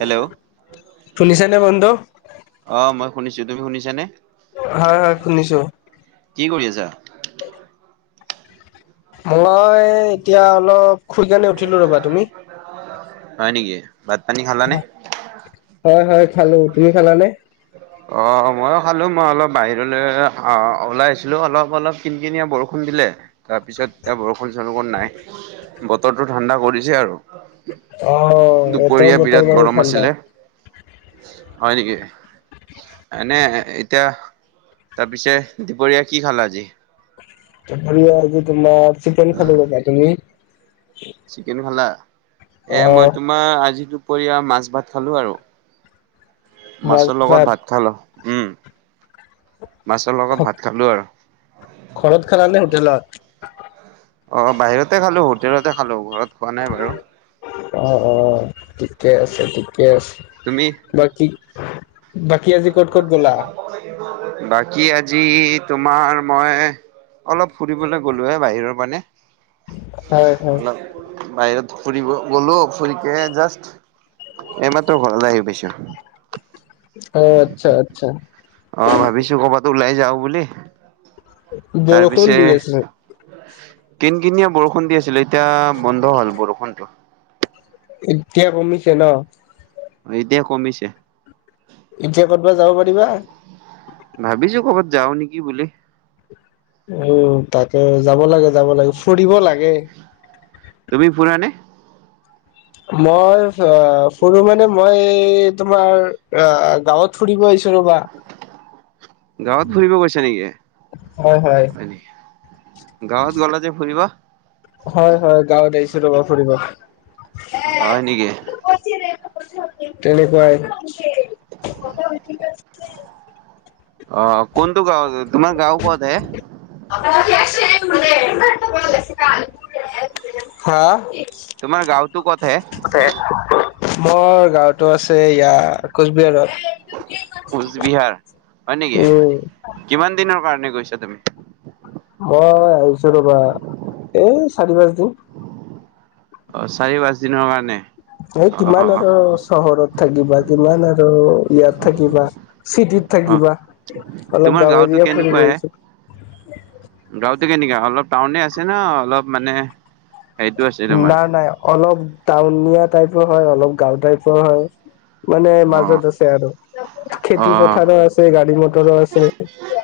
Hello শুনিছা নে বন্ধু অ মই শুনিছো তুমি শুনিছা নে হয় হয় শুনিছো কি কৰি আছা মই এতিয়া অলপ শুই কেনে উঠিলো ৰবা তুমি হয় নেকি ভাত পানী খালানে হয় হয় খালো তুমি খালানে অঁ ময়ো খালোঁ মই অলপ বাহিৰলৈ ওলাই আছিলোঁ অলপ অলপ কিন কিনিয়া বৰষুণ দিলে তাৰপিছত এতিয়া বৰষুণ চৰষুন নাই বতৰটো ঠাণ্ডা কৰিছে আৰু অ' এতিয়াও দুপৰীয়া বতৰ বিৰাট বাৰু গৰম ঠাণ্ডা। আছিলে হয় নেকি এনে এতিয়া তাৰ পিছে দুপৰীয়া কি খালা আজি হেৰি আজি তোমাৰ চিকেন খালো ৰবা তুমি চিকেন খালা এ মই অ' তোমাৰ আজি দুপৰীয়া মাছ ভাত খালো আৰু মাছৰ লগত ভাত খালো উম মাছৰ লগত ভাত খালো আৰু ঘৰত খালা নে হোটেলত অ বাহিৰতে খালো হোটেলতে খালো ঘৰত খোৱা নাই বাৰু অ অ ঠিকে আছে ঠিকে আছে তুমি বাকী বাকী আজি ক'ত ক'ত গ'লা বাকী আজি তোমাৰ মই অলপ ফুৰিবলৈ গ'লো হে বাহিৰত মানে হয় হয়। অলপ বাহিৰত ফুৰিব গ'লো ফুৰিকে জাষ্ট এ মই তোৰ ঘৰ লৈ আহি পাইছো অ আচ্ছা আচ্ছা অ ভাবিছো কৰ'বাত ওলাই যাও বুলি বৰষুণ তাৰপিছে দি আছে। কিন কিনিয়া বৰষুণ দি আছিলে এতিয়া বন্ধ হল বৰষুণটো এতিয়া কমিছে ন এতিয়া কমিছে এতিয়া কতবা যাব পাৰিবা ভাবিছো কৰ'বাত যাও নেকি বুলি উ তাকে যাব লাগে যাব লাগে ফুৰিব লাগে তুমি ফুৰানে মই ফৰু মানে মই তোমাৰ অ গাঁৱত ফুৰিব আহিছোঁ ৰ'বা গাঁৱত ফুৰিব গৈছে নেকি অ হয় গাঁৱত গলা যে ফুৰিব হয় হয় গাঁৱত আহিছো ৰবা ফুৰিব হয় নেকি তেনেকুৱাই অ কোনটো গাঁও তোমাৰ গাঁও ক'ত হে হা তোমাৰ গাঁৱতো ক'ত হে মোৰ গাঁওতো আছে ইয়া কোচবিহাৰত কোচ বিহাৰ হয় নেকি উম কিমান দিনৰ কাৰণে গৈছা তুমি মই আহিছো ৰবা এই চাৰি পাঁচ দিন অ চাৰি পাঁচ দিনৰ কাৰণে এই অ অ কিমান অ আৰু চহৰত থাকিবা কিমান আৰু ইয়াত থাকিবা চিটিত অ থাকিবা অলপ তোমাৰ গাঁও গাঁওটো এৰিয়া ফুৰিব আহিছো গাঁৱটো কেনেকা অলপ টাউনে আছে ন অলপ মানে সেইটো আছে তোমাৰ নাই নাই অলপ টাউনীয়া টাইপৰ হয় অলপ গাঁও টাইপৰ হয় মানে অ মাজত আছে আৰু অ খেতি পথাৰো আছে গাড়ী মটৰো আছে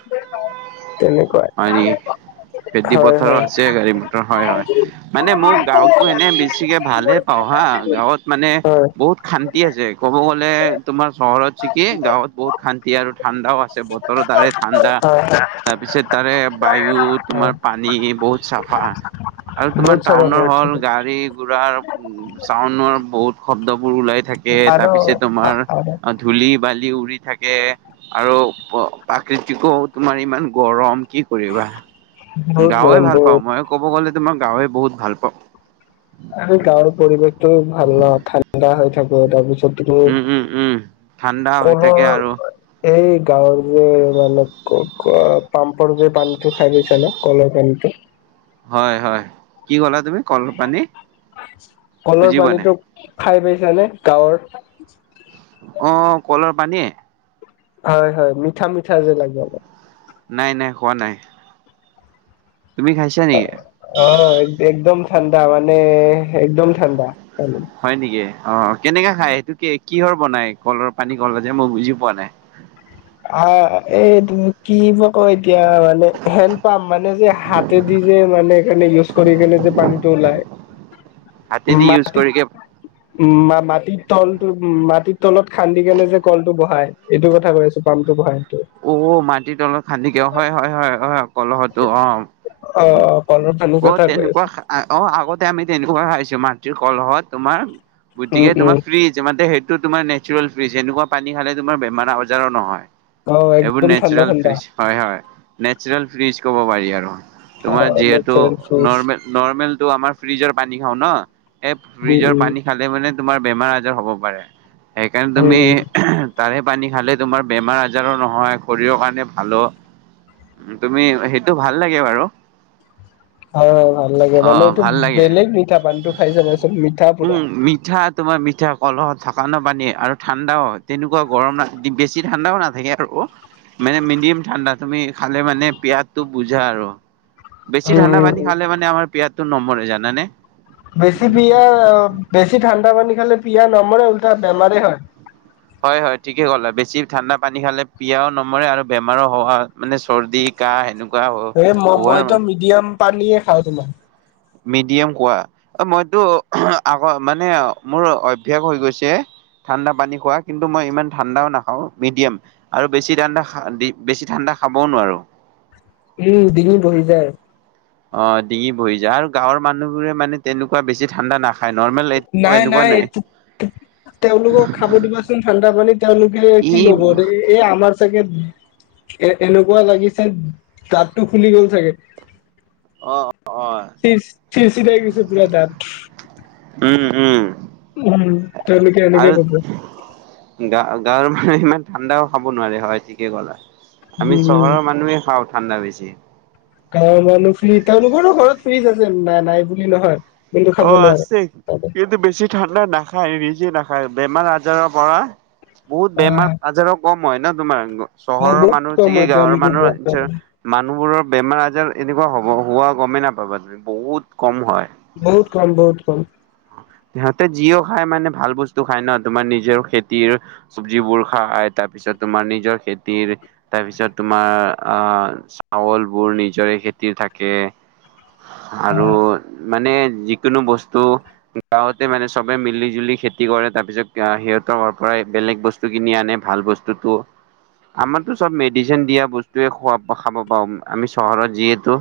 [inaudible] তেনেকে হয় নেকি খেতি পথাৰো হয়। হয়। আছে গাড়ী মটৰ হয় হয় মানে মোৰ গাওঁতো এনে বেছিকে ভালে পাওঁ হা গাঁৱত মানে বহুত শান্তি আছে ক'ব গ'লে তোমাৰ চহৰত থাকি গাঁৱত বহুত শান্তি আৰু ঠাণ্ডাও আছে বতৰ তাৰে ঠাণ্ডা হয় হয়। হয়। তাৰ পিছত তাৰে বায়ু তোমাৰ পানী বহুত চাফা আৰু তোমাৰ বহুত চাৰা টাউনৰ বহুত হল চাৰা গাড়ী গুৰাৰ উম চাউনৰ বহুত শব্দ বোৰ ওলাই থাকে তাৰ আৰু পিছে তোমাৰ আৰু ধূলি বালি উৰি থাকে আৰু প্ৰাকৃতিও তোমাৰ ইমান গৰম কি বহুত গাঁৱে গৰম ভাল পাওঁ বহুত মই ক'ব গ'লে তোমাৰ গাঁৱে বহুত ভাল পাওঁ গাঁৱৰ পৰিৱেশটো ভাল ন ঠাণ্ডা হৈ থাকে তাৰপিছত তুমি উম উম উম ঠাণ্ডা হৈ কলৰ থাকে আৰু এই গাঁৱৰ যে মানে পাম্পৰ যে পানীটো খাই পাইছা নে কলৰ পানীটো হয় হয় কি ক'লা তুমি কলৰ পানী কলৰ বুজি পোৱা নাই পানীতটো খাই পাইছানে গাঁৱৰ অ কলৰ পানীৰ হয়-হয়, মিঠা-মিঠা যে লাগে অলপ। নাই-নাই, খোৱা নাই। তুমি খাইছা [unintelligible] [unintelligible] অ একদম ঠাণ্ডা মানে, একদম ঠাণ্ডা পানী। হয় নেকি? অঁ কেনেকা খাই সেইটো, কি কিহৰ বনাই? কলৰ পানী কলা যে মই বুজি পোৱা নাই? [unintelligible] আহ এইটো কিবা কয় এতিয়া মানে হেণ্ড পাম্প মানে যে হাত [unintelligible] হাতে দি যে মানে [unintelligible] কাৰণে ইউজ কৰি কেনে যে পানীটো ওলাই। হাতেদি ইউজ মাটিত কৰিকে [unintelligible] উম [unintelligible] মাটিৰ তলটো উম মাটিৰ তলত খান্দি কেনে যে কলটো বহাই, এইটো কথা কৈ আছোঁ। পাম্পটো বহায় সেইটো। [unintelligible] অ মাটিৰ তলত খান্দি কে অ হয়-হয়-হয়-হয়। [unintelligible] কলহটো অঁ অ অ কলৰ পানীৰ [unintelligible] অ কথা কৈ তেনেকুৱা আছো অঁ আগতে আমি তেনেকুৱা খাইছো মাটিৰ কলহত। তোমাৰ উম গতিকে উম তোমাৰ ফ্ৰিজ মানে [unintelligible] ত তোমাৰ নেচাৰেল ফ্ৰিজ। এনেকুৱা পানী খালে তোমাৰ বেমাৰ-আজাৰো নহয়। [unintelligible] অ এইবোৰ একদম ঠাণ্ডা নেচাৰেল ঠাণ্ডা ফ্ৰিজ হয়-হয় নেচাৰেল ফ্ৰিজ কব পাৰি আৰু। [unintelligible] অ তোমাৰ যিহেতু নেচাৰেল ফ্ৰুটছ নৰ্মেল [unintelligible] নৰ্মেলটো আমাৰ ফ্ৰিজৰ পানী খাওঁ ন, এ উম ফ্ৰিজৰ উম পানী খাল [inaudible] খালে মানে তোমাৰ বেমাৰ-আজাৰ হ'ব পাৰে, সেইকাৰণে উম তুমি উম [unintelligible] তাৰে পানী খালে তোমাৰ বেমাৰ-আজাৰো নহয় [unintelligible] [unintelligible] হয় শৰীৰৰ কাৰণে ভালো, তুমি সেইটো ভাল লাগে বাৰু। [inaudible] হয়-হয় ভাল লাগে। অ মানে এইটো ভাল লাগে। বেলেগ মিঠা পানীটো খাই চাবা চোন? মিঠা উম, পুৰা। [inaudible] মিঠা [unintelligible] তোমাৰ মিঠা কলহ থকা ন পানী আৰু ঠাণ্ডাও তেনেকুৱা গৰম ন বেছি ঠাণ্ডাও নাথাকে আৰু [unintelligible] মানে মিডিয়াম ঠাণ্ডা, তুমি খালে মানে পিয়াহটো ভুজায় আৰু। বেছি উম ঠাণ্ডা উম পানী [unintelligible] উম খালে মানে আমাৰ পিয়াহতো নমৰে জানানে? [inaudible] বেছি পিয়াহ বেছি ঠাণ্ডা পানী খালে পিয়াহ নমৰে, উল্টা বেমাৰেই হয়। [unintelligible] হয়-হয় ঠিকে কলা আৰু বেছি ঠাণ্ডা পানী খালে পিয়াহও নমৰে আৰু বেমাৰো হোৱা মানে চৰ্দি, কাহ সেনেকা [unintelligible] সেনে কোৱা হোৱাৰ মানে [unintelligible] দিয়াম পানীয়ে খাওঁ তোমাৰ [unintelligible] মিডিয়াম খোৱা? [inaudible] অ মইতো [unintelligible] আগৰ মানে মোৰ অভ্যাস হৈ গৈছে ঠাণ্ডা পানী খোৱা কিন্তু মই ইমান ঠাণ্ডাও নাখাওঁ মিডিয়াম। [inaudible] আৰু বেছি ঠাণ্ডা খা [unintelligible] বেছি ঠাণ্ডা খাবও নোৱাৰোঁ। উম! ডিঙি বহি যায়। [inaudible] অঁ ডিঙি বহি যায় আৰু গাঁৱৰ মানুহবোৰে মানে তেনেকুৱা বেছি ঠাণ্ডা নাখায়। [unintelligible] এনেকুৱা নাই-নাই [unintelligible] নাই তেওঁলোকক খাব দিবাচোন ঠাণ্ডা পানী, তেওঁলোকে ই কি কব এই আমাৰ [unintelligible] চাগে [unintelligible] এ এনেকুৱা লাগিছে দাতটো খুলি গ'ল চাগে। [inaudible] অ অ অ [unintelligible] চিৰ-চিৰচিৰাই গৈছে পুৰা দাত। উম-উম। [inaudible] উম তেওঁলোকে এনেকে ক'ব। [inaudible] গা-গাঁৱৰ [unintelligible] মানুহে সিমান ঠাণ্ডাও খাব নোৱাৰে, হয় ঠিকে ক'লা আমি উম চহৰৰ মানুহে খাওঁ। [unintelligible] ঠাণ্ডা বেছি। [inaudible] গাঁৱৰ মানুহ ফ্ৰী তেওঁলোকৰো ঘৰত ফ্ৰীজ আছে নাই-নাই বুলি নহয়। [unintelligible] অ, নোৱাৰে আছে। সিহঁতে বেছি [unintelligible] ঠাণ্ডা নাখায়, ৰিজি নাখায়, বেমাৰ আজাৰৰ পৰা বহুত বেমাৰ আহ আজাৰো কম মই ন তোমাৰ চহৰৰ বহুত মানুহ কম ঠিকে হয় গাঁৱৰ তেওঁলোকৰ বহুত কম মানুহৰ মানুহবোৰৰ বেমাৰ-আজাৰ এনেকুৱা হব হোৱা গমেই নাপাবা তুমি, বহুত কম হয়। বহুত কম, বহুত কম। সিহঁতে যিও খাই মানে ভাল বস্তু খায় ন! তোমাৰ নিজৰ খেতিৰ চব্জিবোৰ খায়। তাৰপিছত তোমাৰ নিজৰ খেতিৰ তাৰ পিছত তোমাৰ আহ, চাউল বোৰ নিজৰে খেতিৰ থাক কে আৰু মানে যিকোনো বস্তু গাঁৱতে মানে চবে মিলি-জুলি খেতি কৰে, তাৰ পিছত সিহঁতৰ পৰাই বেলেগ বস্তু বস্তু কিনি আনে ভাল বস্তুটো। আমাৰতো চব মেডিচিন দিয়া বস্তুয়েই খোৱা খাব পাওঁ। আমি চহৰত যিহেতু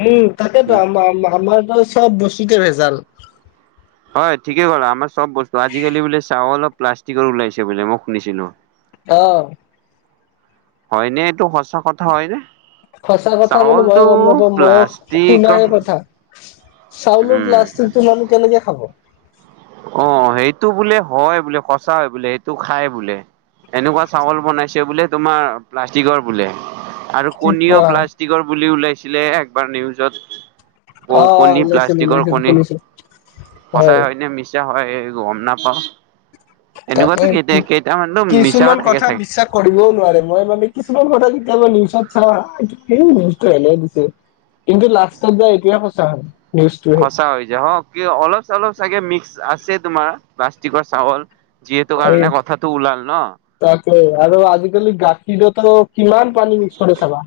উম! তাকেতো উম, আমাৰ আমাৰতো চব বস্তুতে ভেজাল। হয়, ঠিকে ক'লা-আমাৰ চব বস্তু আজিকালি বোলে চাউল অলপ প্লাষ্টিকৰ ওলাইছে বোলে মই শুনিছিলো। অ! হয়নে, এইটো সঁচা কথা হয় নে? সঁচা কথা মানে মইও গম নাপাওঁ, মইও প্লাষ্টিকৰ শুনাহে কথা। চাউলৰ, উম, প্লাষ্টিকটো মানুহ কেনেকে খাব? অ, সেইটো বোলে হয় বোলে সচা হয় বোলে সেইটো খাই বোলে এনেকুৱা চাউল বনাইছে বোলে, তোমাৰ প্লাষ্টিকৰ বোলে। আৰু কি কণীও কোৱা? প্লাষ্টিকৰ বুলি ওলাইছিলে একবাৰ নিউজত। বৌ, অ' কণী ওলাইছিল প্লাষ্টিকৰ ওলাইছিল কণী শুনিছো সঁচা হয়। হয়নে মি মিছা হয় গম নাপাওঁ, তাকে এনেকুৱাতো কেই কি কেইটামানতো মিছাও কিছুমান থাকে কথা চাগে। বিশ্বাস কৰিবও নোৱাৰে, মই মানে কিছুমান কথা কেতিয়াবা নিউজত চাও সেই নিউজটো এনে দিছে। কিন্তু লাষ্টত যায় এইটোয়ে সঁচা হয়। নিউজটোহে। সঁচা হৈ যায়, হ কিয় অলপ চলপ চাগে মিক্স আছে, তোমাৰ প্লাষ্টিকৰ চাউল। যিহেতু, এই কাৰণে কথাটো ওলাল ন! তাকে, আৰু আজিকালি গাখীৰতো কিমান পানী মিক্স কৰে চাবা।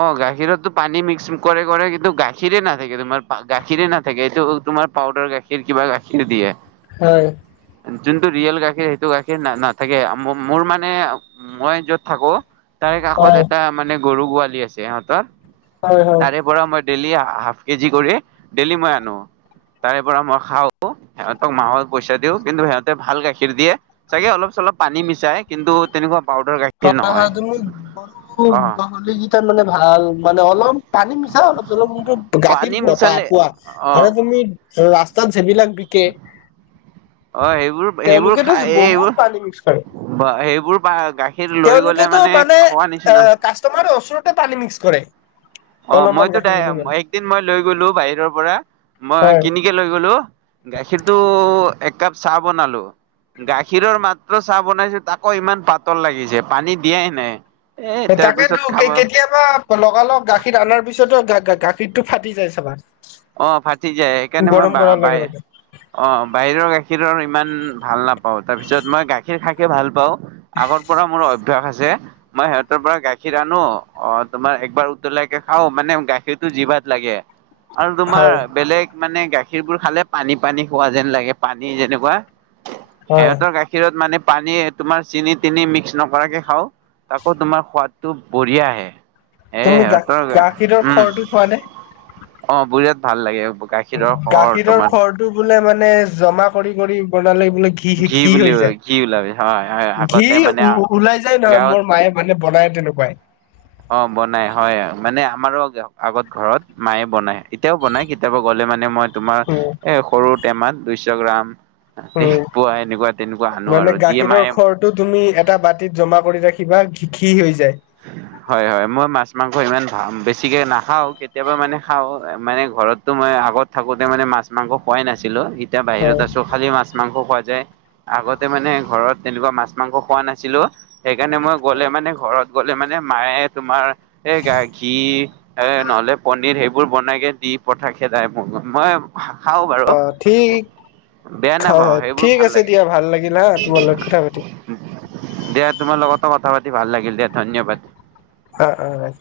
অ গাখীৰততো পানী মিক্স কৰে, কৰে কিন্তু গাখীৰে নাথাকে তোমাৰ গাখীৰে নাথাকে। এইটো তোমাৰ পাউদাৰ গাখীৰ, কিবা গাখীৰ দিয়ে। হয়! যোনটো ৰিয়েল গাখীৰ সেইটো গাখীৰ না নাথাকে। মোৰ মানে মই য'ত থাকোঁ, তাৰে কাষত হয় এটা মানে গৰু গোহালি আছে সিহঁতৰ। হয় হয়। তাৰে পৰা মই ডেইলী হাফ কেজি কৰি, ডেইেলী মই আনো। তাৰে পৰা মই খাওঁ, সিহতক মাহত পইচা দিওঁ কিন্তু সিহঁতে ভাল গাখীৰ দিয়ে, চাগে অলপ চলপ পানী মিচাই। কিন্তু তেনেকুৱা পাউদাৰ গাখীৰ হয় নহয় হয় তুমি গৰু অ গোহালি কেইটা মানে ভাল। মানে, অলপ পানী মিছা অলপ চলপ কিন্তু গাখীৰ পানী পোৱা, মিছালে পোৱা অ আৰু তুমি ৰাস্তাত যিবিলাক বিকে অ সেইবোৰ তেওলোকেতো, বহুত পানী মিক্স কৰে। বা, সেইবোৰ বা গা তেওলোকেতো মানে কাষ্টমাৰৰ ওচৰতে পানী মিক্স কৰে। অ' অলপমান মইতো গাখীৰ বুলি কলে একদিন মই লৈ গলো বাহিৰৰ পৰা। মই হয় কিনি লৈ গলো গাখীৰটো এক কাপ চাহ বনালো গাখীৰৰ মাত্ৰ চাহ বনাইছো, তাকো ইমান পাতল লাগিছে পানী দিয়াই নাই। এ তাৰ তাকেতো পিছত কে খাব কেতিয়াবা লগালগ গাখীৰ অনাৰ পিছতো গা-গাখীৰটো ফাটি যায় চাবা। অ', ফাটি যায় সেইকাৰণে মই গৰম কৰাৰ লগে বাই লগে অ', বাহিৰৰ গাখীৰৰ আৰু ইমান ভাল নাপাও তাৰপিছত মই গাখীৰ খাকে ভাল পাওঁ। আগৰ পৰা মোৰ অভ্যাস আছে মই সিহঁতৰ পৰা গাখীৰ অনো অ তোমাৰ একবাৰ উতলাইকে খাওঁ মানে গাখীৰটো জিভাত লাগে। আৰু তোমাৰ হয় বেলেগ মানে গাখীৰ বোৰ খালে পানী পানী খোৱা যেন লাগে পানী যেনেকুৱা হয় সিহতৰ গাখ গাখীৰত মানে পানী তোমাৰ চেনি তিনি মিক্স নকৰাকে খাওঁ। তাকৌ তোমাৰ সোৱাদটো বঢ়িয়া আহে। এ তুমি সিহঁতৰ গা-গাখীৰৰ উম, খৰটো খোৱা নে? অ', বিৰাট ভাল লাগে গাখীৰৰ শৰ তোমাৰ। টো বোলে মানে জমা কৰি কৰি বনালে বোলে ঘি ঘি বুলি হৈ ঘি ওলাবি হয় হয় যায় ঘি আগতে মানে ওলাই যায় নহয় গাঁৱত মোৰ মায়ে মানে বনাই তেনেকুৱাই। অ', বনাই হয় মানে আমাৰো আগত ঘৰত মায়ে বনায় এতিয়াও বনায় কেতিয়াবা গ'লে মানে মই তোমাৰ উম এ সৰু টেমাত দুইশ গ্ৰাম তে উম পোৱা এনেকুৱা তেনেকুৱা আনো আৰু যিয়ে মায়ে টো তুমি এটা বাতিত জমা কৰি ৰাখিবা ঘিহ হৈ যায়। [unintelligible] হয় হয় মই মাছ মাংস ইমান ভ বেছিকৈ নাখাওঁ কেতিয়াবা মানে খাওঁ মানে ঘৰতো মই আগত থাকোতে মানে মাছ মাংস খোৱাই নাছিলো এতিয়া বাহিৰত হয় আছো খালি মাছ মাংস খোৱা যায়। আগতে মানে ঘৰত তেনেকুৱা মাছ মাংস খোৱা নাছিলো সেইকাৰণে মই গলে মানে ঘৰত গ'লে মানে মায়ে তোমাৰ এই গা-ঘীৰ এ নহলে পনিৰ সেই বোৰ বনাইকে দি পঠায় খেদাই মোক মই খাওঁ বাৰু। অ', ঠিক বেয়া হয় নাপাওঁ হয় সেইবোৰ ঠিক ভাল আছে লাগে দিয়া ভাল লাগিল হা তোমাৰ লগত কথা পাতি। দিয়া তোমাৰ লগতো কথা পাতি ভাল লাগিল দিয়া ধন্যবাদ। অ', অ'।